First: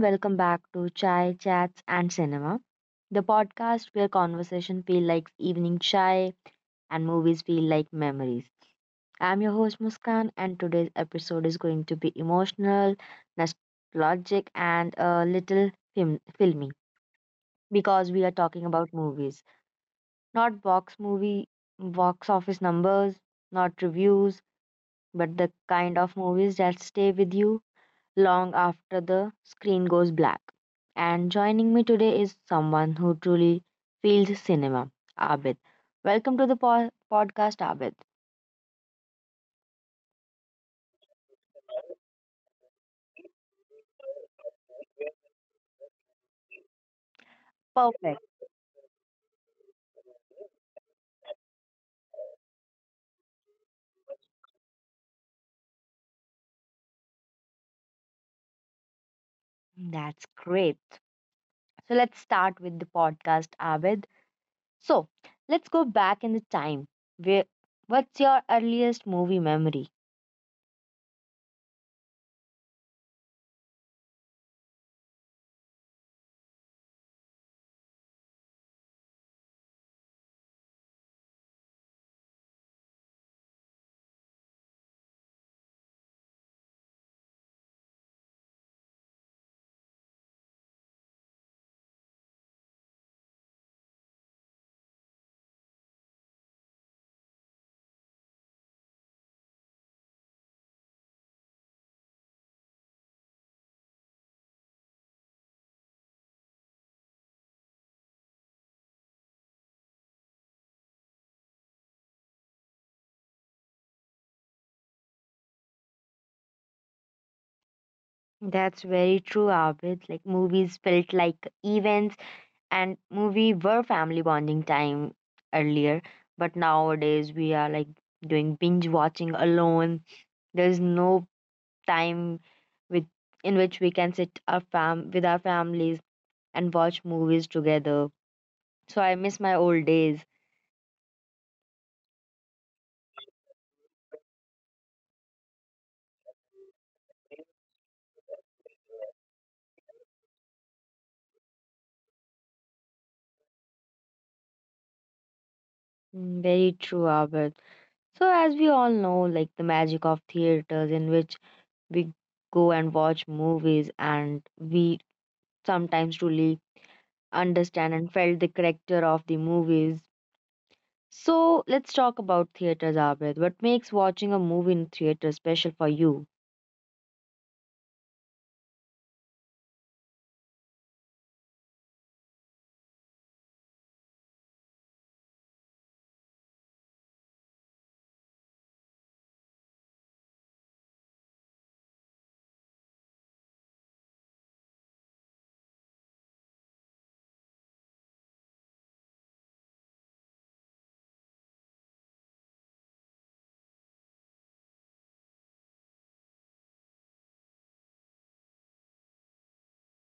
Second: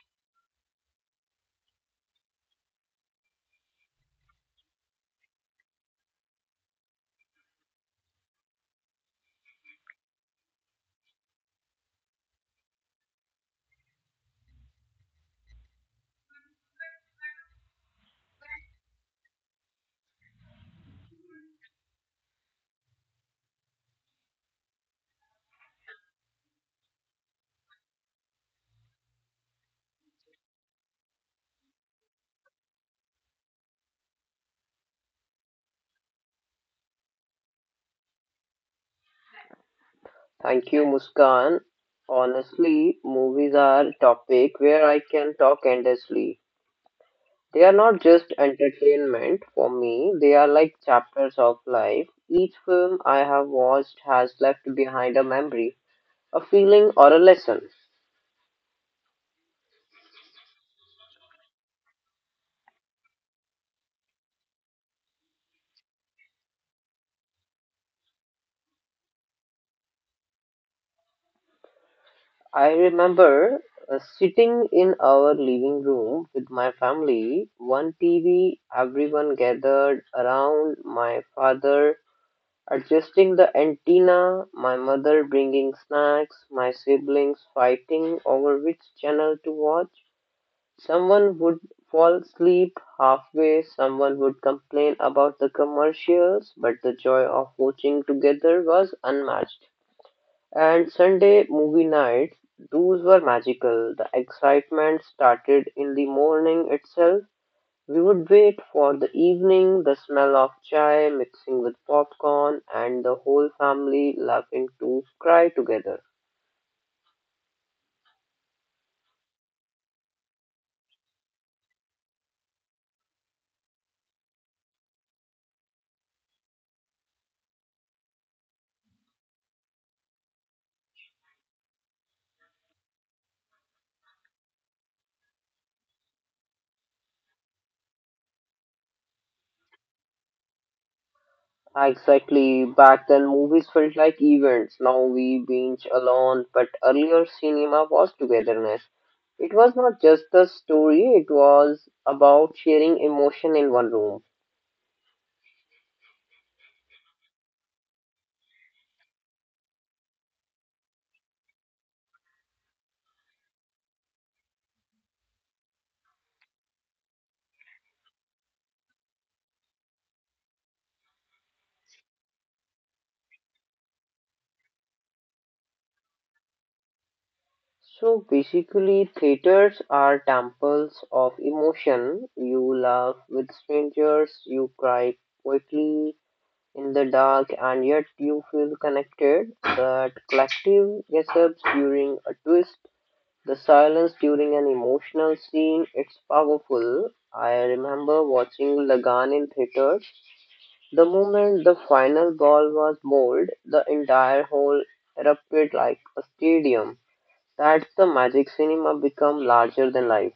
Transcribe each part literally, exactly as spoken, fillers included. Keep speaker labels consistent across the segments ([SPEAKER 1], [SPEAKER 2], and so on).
[SPEAKER 1] Welcome back to Chai Chats and Cinema, the podcast where conversation feel like evening chai and movies feel like memories. I'm your host Muskan, and today's episode is going to be emotional, nostalgic, and a little film- filmy because we are talking about movies, not box movie, box office numbers, not reviews, but the kind of movies that stay with you long after the screen goes black. And joining me today is someone who truly feels cinema, Abid. Welcome to the po- podcast, Abid.
[SPEAKER 2] Thank you, Muskan. Honestly, movies are a topic where I can talk endlessly. They are not just
[SPEAKER 1] Perfect.
[SPEAKER 2] entertainment for me, they are like chapters of life. Each film I have watched has left behind a memory, a feeling, or a lesson.
[SPEAKER 1] That's great. So let's start with the podcast, Abid. So let's go back in the time. Where, what's your earliest movie memory?
[SPEAKER 2] I remember uh, sitting in our living room with my family, one T V, everyone gathered around my father adjusting the antenna, my mother bringing snacks, my siblings fighting over which channel to watch. Someone would fall asleep halfway, someone would complain about the commercials, but the joy of watching together was unmatched. And Sunday movie nights, those were magical. The excitement started in the morning itself. We would wait for the evening, the smell of chai mixing with popcorn, and the whole family laughing to cry together.
[SPEAKER 1] That's very true, Abid. Like movies felt like events and movie were family bonding time earlier, but nowadays we are like doing binge watching alone. There's no time with in which we can sit our fam with our families and watch movies together. So I miss my old days.
[SPEAKER 2] Ah, exactly. Back then, movies felt like events. Now we binge alone, but earlier cinema was togetherness. It was not just the story, it was about sharing emotion in one room.
[SPEAKER 1] Mm, very true, Albert. So as we all know, like the magic of theaters in which we go and watch movies, and we sometimes truly understand and felt the character of the movies. So let's talk about theaters, Abid. What makes watching a movie in theater special for you?
[SPEAKER 2] So basically, theaters are temples of emotion. You laugh with strangers, you cry quickly, in the dark and yet you feel connected. That collective gasps during a twist, the silence during an emotional scene, it's powerful. I remember watching Lagan in theater. The moment the final ball was bowled, the entire hall erupted like a stadium. That's the magic cinema become larger than life.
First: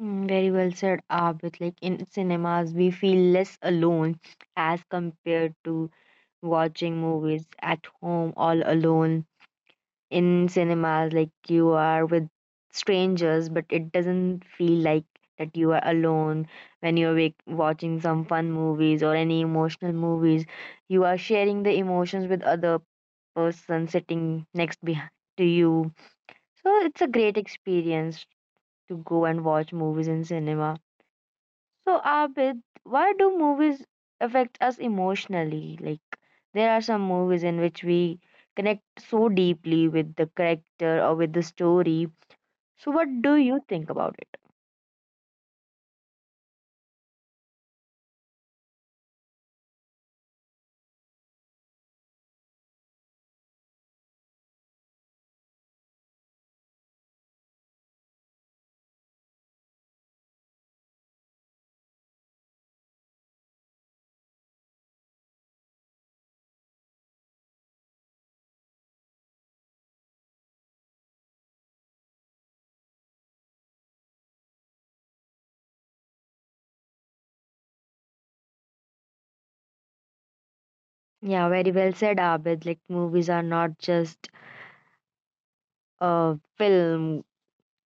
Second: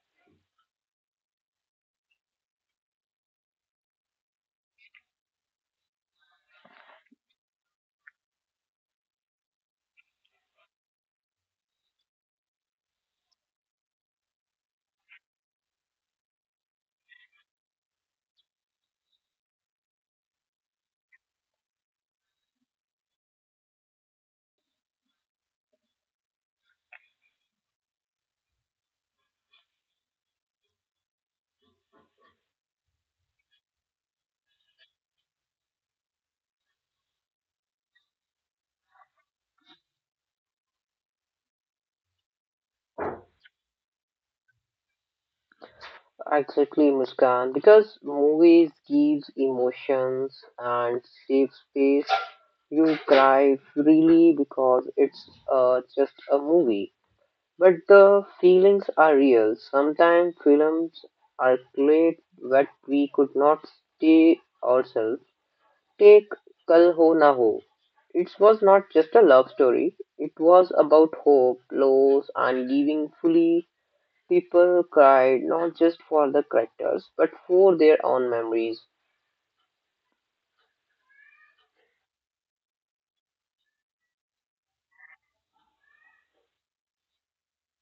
[SPEAKER 1] Mm, Very well said, Abid. Like in cinemas, we feel less alone as compared to watching movies at home all alone. In cinemas, like you are with strangers, but it doesn't feel like that you are alone when you're wa- watching some fun movies or any emotional movies. You are sharing the emotions with other person sitting next beh- to you. So it's a great experience to go and watch movies in cinema. So Abid, why do movies affect us emotionally? Like there are some movies in which we connect so deeply with the character or with the story. So what do you think about it?
[SPEAKER 2] Exactly, Muskan, because movies gives emotions and safe space. You cry freely because it's uh, just a movie, but the feelings are real. Sometimes films are great, but we could not stay ourselves. Take Kal Ho Na Ho. It was not just a love story. It was about hope, loss, and giving fully. People cried not just for the characters but for their own memories.
[SPEAKER 1] Yeah, very well said, Abid. Like movies are not just a film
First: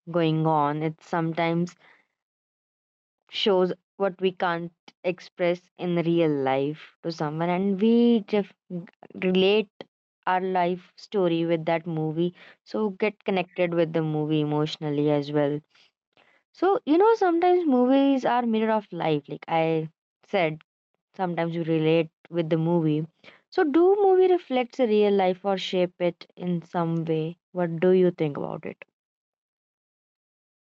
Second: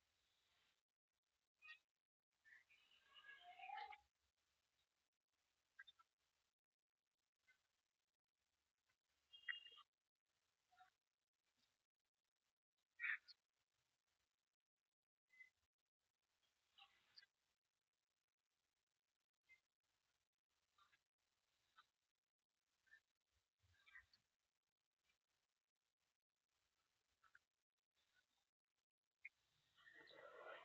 [SPEAKER 1] going on. It's sometimes shows what we can't express in real life to someone, and we def- relate our life story with that movie, so get connected with the movie emotionally as well. So you know sometimes movies are mirror of life. Like I said, sometimes you relate with the movie. So do movie reflects a real life or shape it in some way? What do you think about it?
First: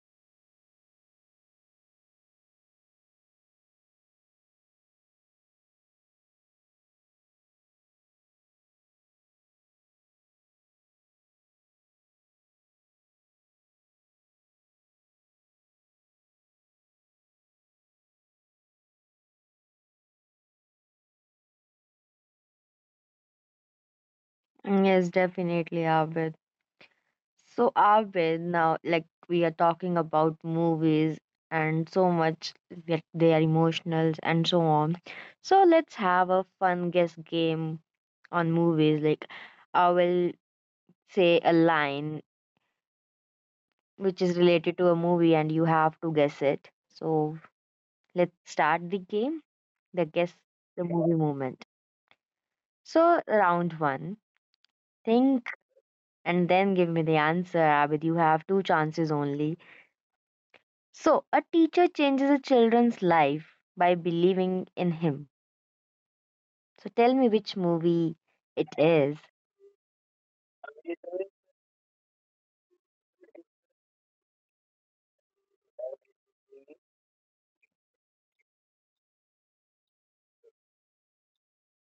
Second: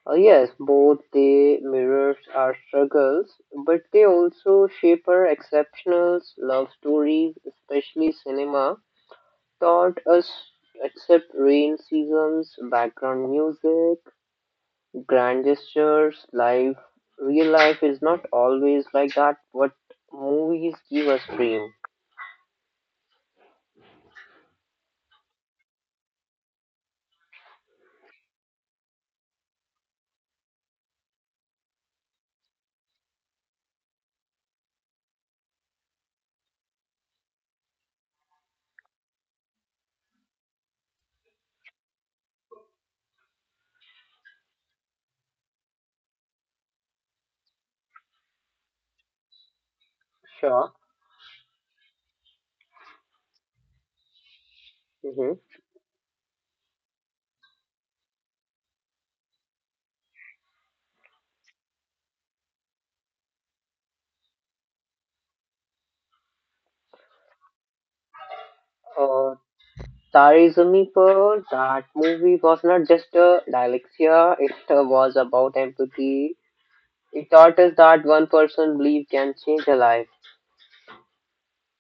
[SPEAKER 2] Uh, yes, both they mirrors our struggles, but they also shape our exceptional love stories, especially cinema, taught us accept rain seasons, background music, grand gestures, life. Real life is not always like that, what movies give us dream.
[SPEAKER 1] Yes, definitely, Abid. So are we now like we are talking about movies and so much that they are emotional and so on. So let's have a fun guess game on movies. Like I will say a line which is related to a movie and you have to guess it. So let's start the game, the guess
[SPEAKER 2] Sure.
[SPEAKER 1] the movie moment. So round one. Think
[SPEAKER 2] Mm-hmm.
[SPEAKER 1] and then give me the answer, Abid. You have two chances only. So, a teacher changes a children's life by believing in him. So, tell me which movie it is.
[SPEAKER 2] Uh, Tare Zameen, that movie was not just a dyslexia, it uh, was about empathy. It taught us that one person belief can change a life.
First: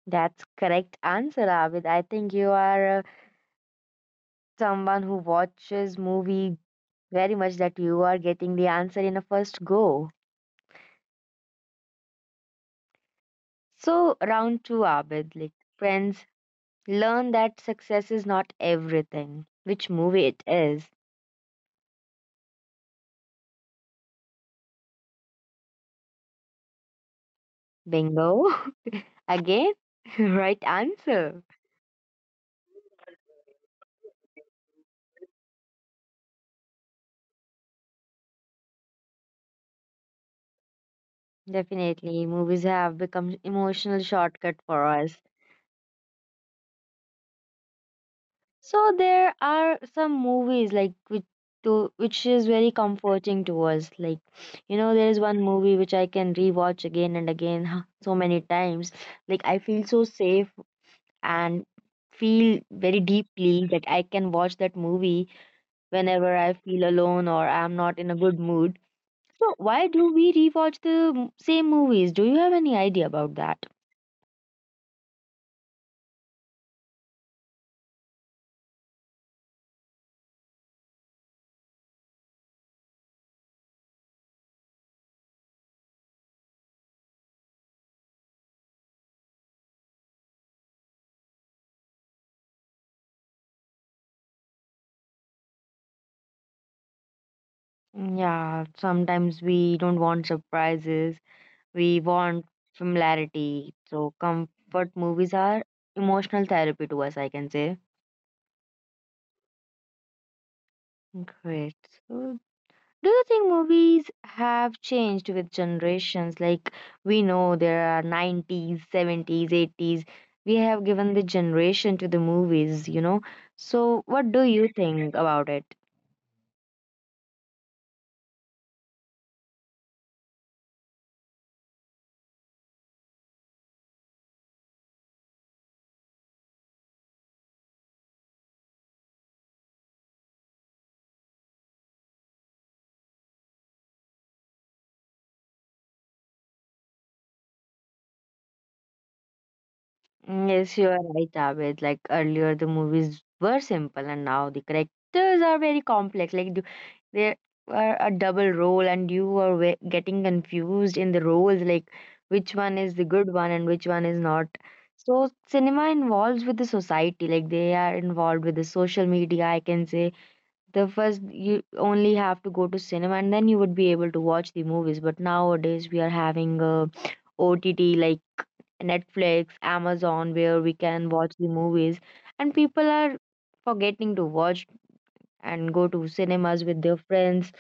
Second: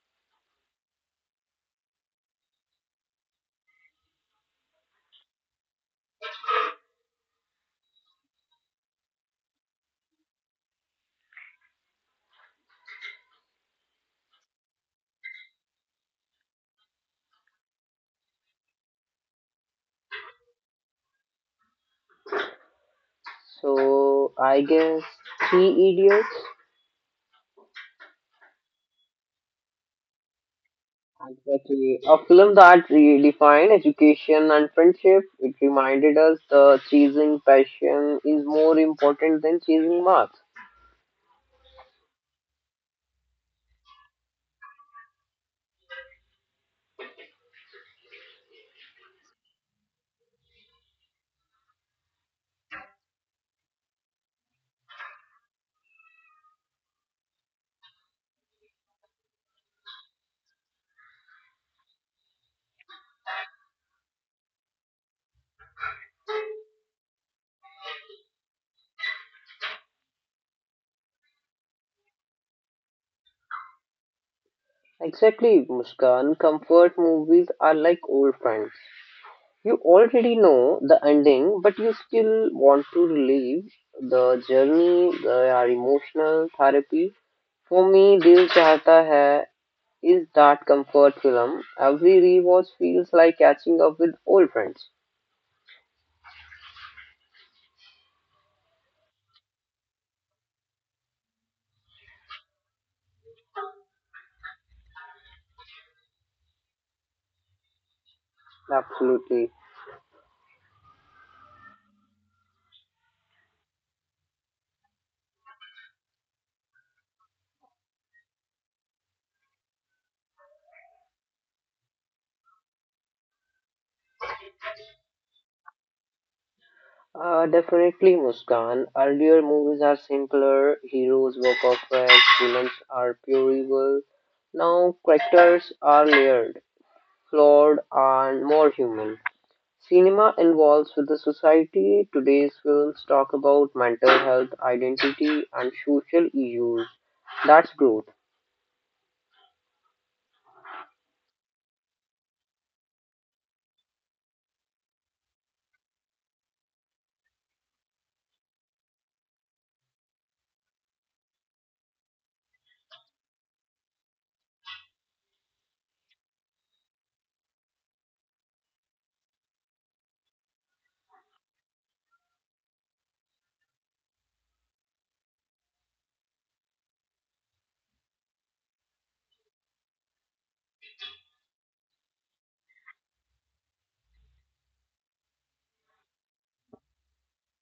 [SPEAKER 1] That's correct answer, Abid. I think you are uh, someone who watches movie very much that you are getting the answer in a first go. So, round two, Abid. Like friends, learn that success is not everything. Which movie it is?
[SPEAKER 2] So I guess Three Idiots,
[SPEAKER 1] Bingo. Again, right answer.
[SPEAKER 2] exactly, a film that redefined education and friendship. It reminded us that chasing passion is more important than chasing marks.
[SPEAKER 1] Definitely, movies have become emotional shortcut for us. So there are some movies like which to which is very comforting to us. Like you know, there is one movie which I can rewatch again and again so many times. Like I feel so safe and feel very deeply that I can watch that movie whenever I feel alone or I'm not in a good mood. So why do we rewatch the m- same movies? Do you have any idea about that?
[SPEAKER 2] Exactly, Muskan. Comfort movies are like old friends. You already know the ending, but you still want to relive the journey, the uh, emotional therapy. For me, Dil Chahta Hai is that comfort film. Every rewatch feels like catching up with old friends.
[SPEAKER 1] Yeah, sometimes we don't want surprises. We want familiarity. So comfort movies are emotional therapy to us, I can say.
[SPEAKER 2] Absolutely.
[SPEAKER 1] Great. So do you think movies have changed with generations? Like we know there are nineties, seventies, eighties. We have given the generation to the movies, you know. So what do you think about it?
[SPEAKER 2] Uh, definitely, Muskan. Earlier movies are simpler, heroes were perfect, villains are pure evil. Now, characters are layered, flawed, and more human. Cinema involves with the society today's films talk about mental health, identity, and social issues. That's growth.
[SPEAKER 1] Mm, Yes, you are right, Abed. Like earlier, the movies were simple, and now the characters are very complex. Like do- there are a double role, and you are we- getting confused in the roles, like which one is the good one and which one is not. So cinema involves with the society, like they are involved with the social media. I can say the first you only have to go to cinema, and then you would be able to watch the movies. But nowadays, we are having a O T T like Netflix, Amazon, where we can watch the movies. And people are forgetting to watch and go to cinemas with their friends,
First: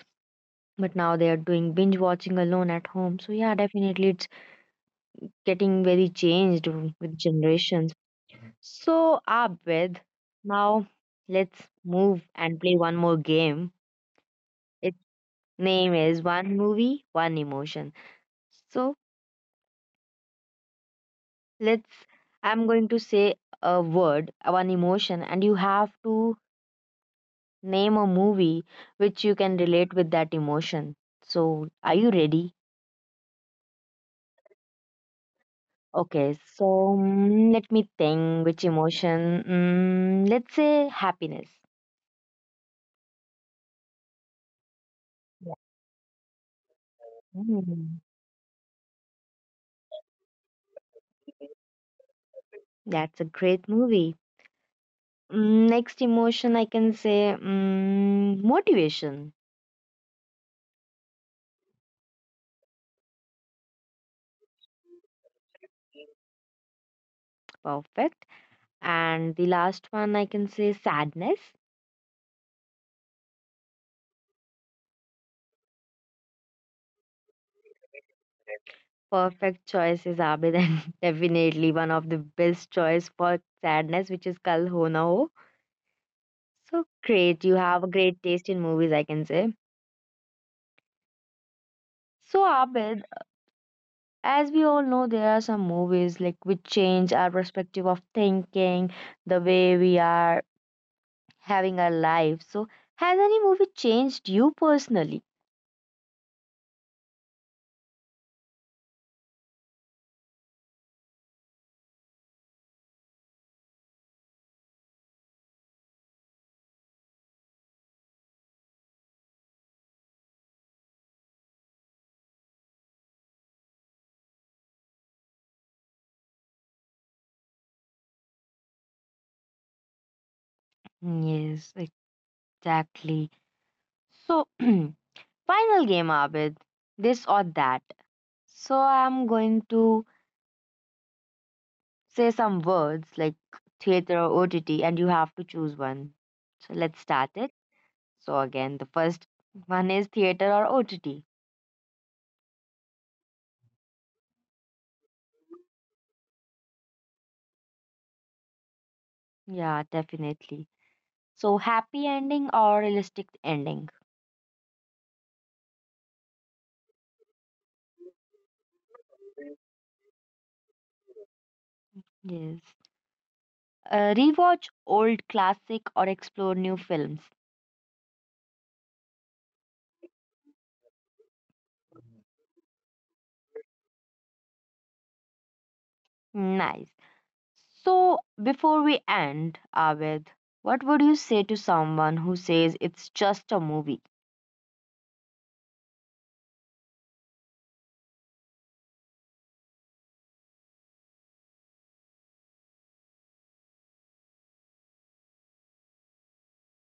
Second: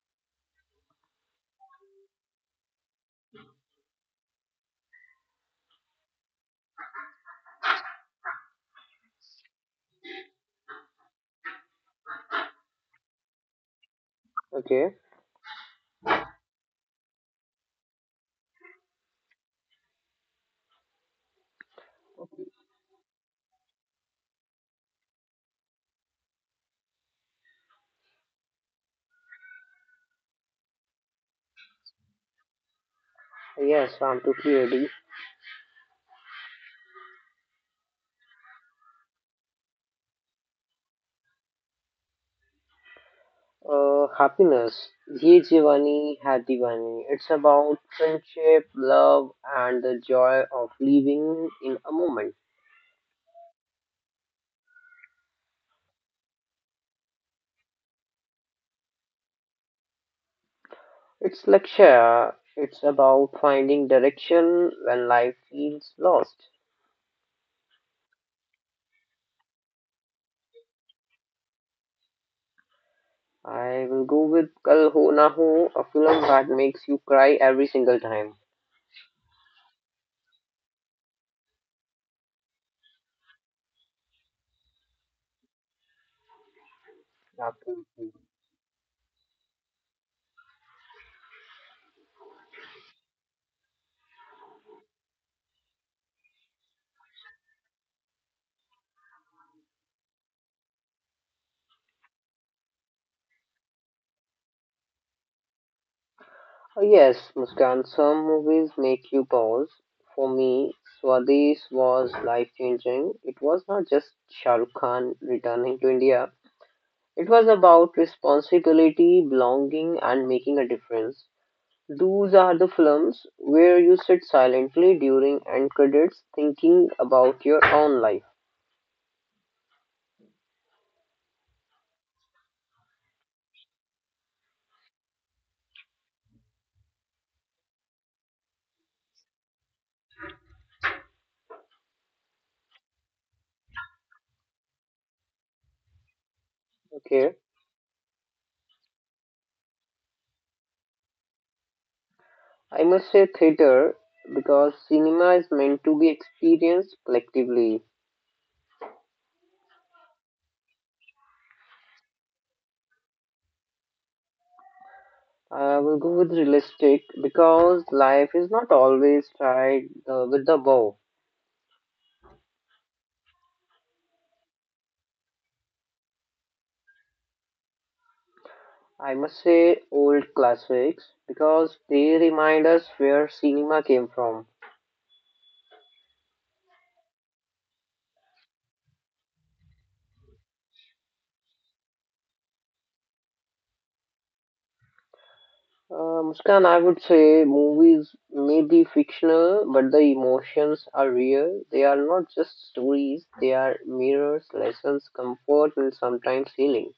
[SPEAKER 1] but now they are doing binge watching alone at home. So, yeah, definitely it's getting very changed w- with generations. So, Abed, now let's move and play one more game.
[SPEAKER 2] Okay.
[SPEAKER 1] Its name is One Movie, One Emotion. So, let's I'm going to say a word, one emotion, and you have to name a movie which you can relate with that emotion. So, are you ready?
[SPEAKER 2] Yes, I'm totally ready.
[SPEAKER 1] Okay, so mm, let me think which emotion. Mm, let's say happiness.
[SPEAKER 2] Uh, happiness. Ye
[SPEAKER 1] Yeah.
[SPEAKER 2] Jivani Hai Diwani. It's about
[SPEAKER 1] Mm,
[SPEAKER 2] friendship, love, and the joy of living in a moment.
[SPEAKER 1] that's a great movie. Mm, next emotion, I can say mm, motivation.
[SPEAKER 2] It's lecture. It's about finding direction when life feels lost.
[SPEAKER 1] Perfect. And the last one, I can say sadness.
[SPEAKER 2] I will go with Kal Ho Na Ho, a film that makes you cry every single time.
[SPEAKER 1] Perfect choice is Abid, and definitely one of the best choice for sadness, which is Kal Ho Na Ho. So great. You have a
[SPEAKER 2] Absolutely.
[SPEAKER 1] great taste in movies, I can say. So, Abid, as we all know, there are some movies like which change our perspective of thinking, the way we are having our life. So, has any movie changed you personally?
[SPEAKER 2] Uh, Yes, Muskan, some movies make you pause. For me, Swadesh was life changing. It was not just Shah Rukh Khan returning to India, it was about responsibility, belonging, and making a difference. Those are the films where you sit silently during end credits thinking about your own life.
[SPEAKER 1] Yes, exactly. So, final game, Abid. This or that. So, I'm going to say some words like theater or O T T, and you have to choose one. So, let's start
[SPEAKER 2] Okay.
[SPEAKER 1] it. So again, the first one is theater or O T T.
[SPEAKER 2] I must say theater because cinema is meant to be experienced collectively.
[SPEAKER 1] Yeah, definitely. So happy ending or realistic ending?
[SPEAKER 2] I will go with realistic because life is not always tied uh, with the bow.
[SPEAKER 1] Yes. Uh, rewatch old classic or explore new films.
[SPEAKER 2] I must say old classics because they remind us where cinema came from.
[SPEAKER 1] Nice. So before we end, Abed, what would you say to someone who says it's just a movie?
[SPEAKER 2] Uh, Muskan, I would say movies may be fictional, but the emotions are real. They are not just stories, they are mirrors, lessons, comfort, and sometimes healing.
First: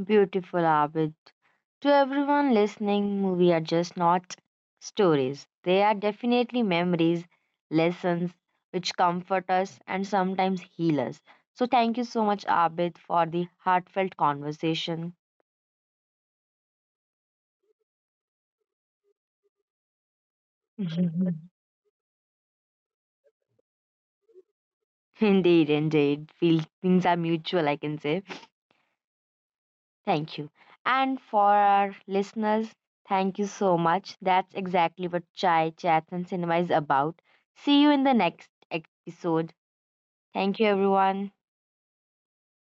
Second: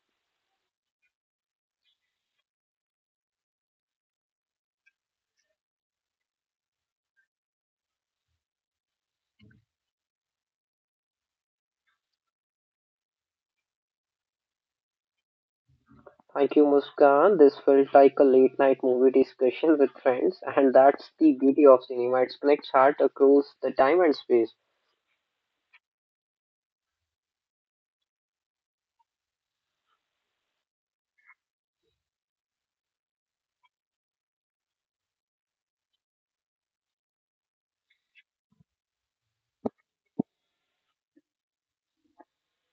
[SPEAKER 1] Beautiful, Abid. To everyone listening, movies are just not stories. They are definitely memories, lessons which comfort us and sometimes heal us. So thank you so much, Abid, for the heartfelt conversation.
[SPEAKER 2] Thank you, Muskan. This felt like a late night movie discussion with friends, and that's the beauty of cinema. It connects heart across the time and space.
[SPEAKER 1] Indeed, indeed. Feel things are mutual, I can say. Thank you. And for our listeners, thank you so much. That's exactly what Chai Chats and Cinema is about. See you in the next episode. Thank you, everyone.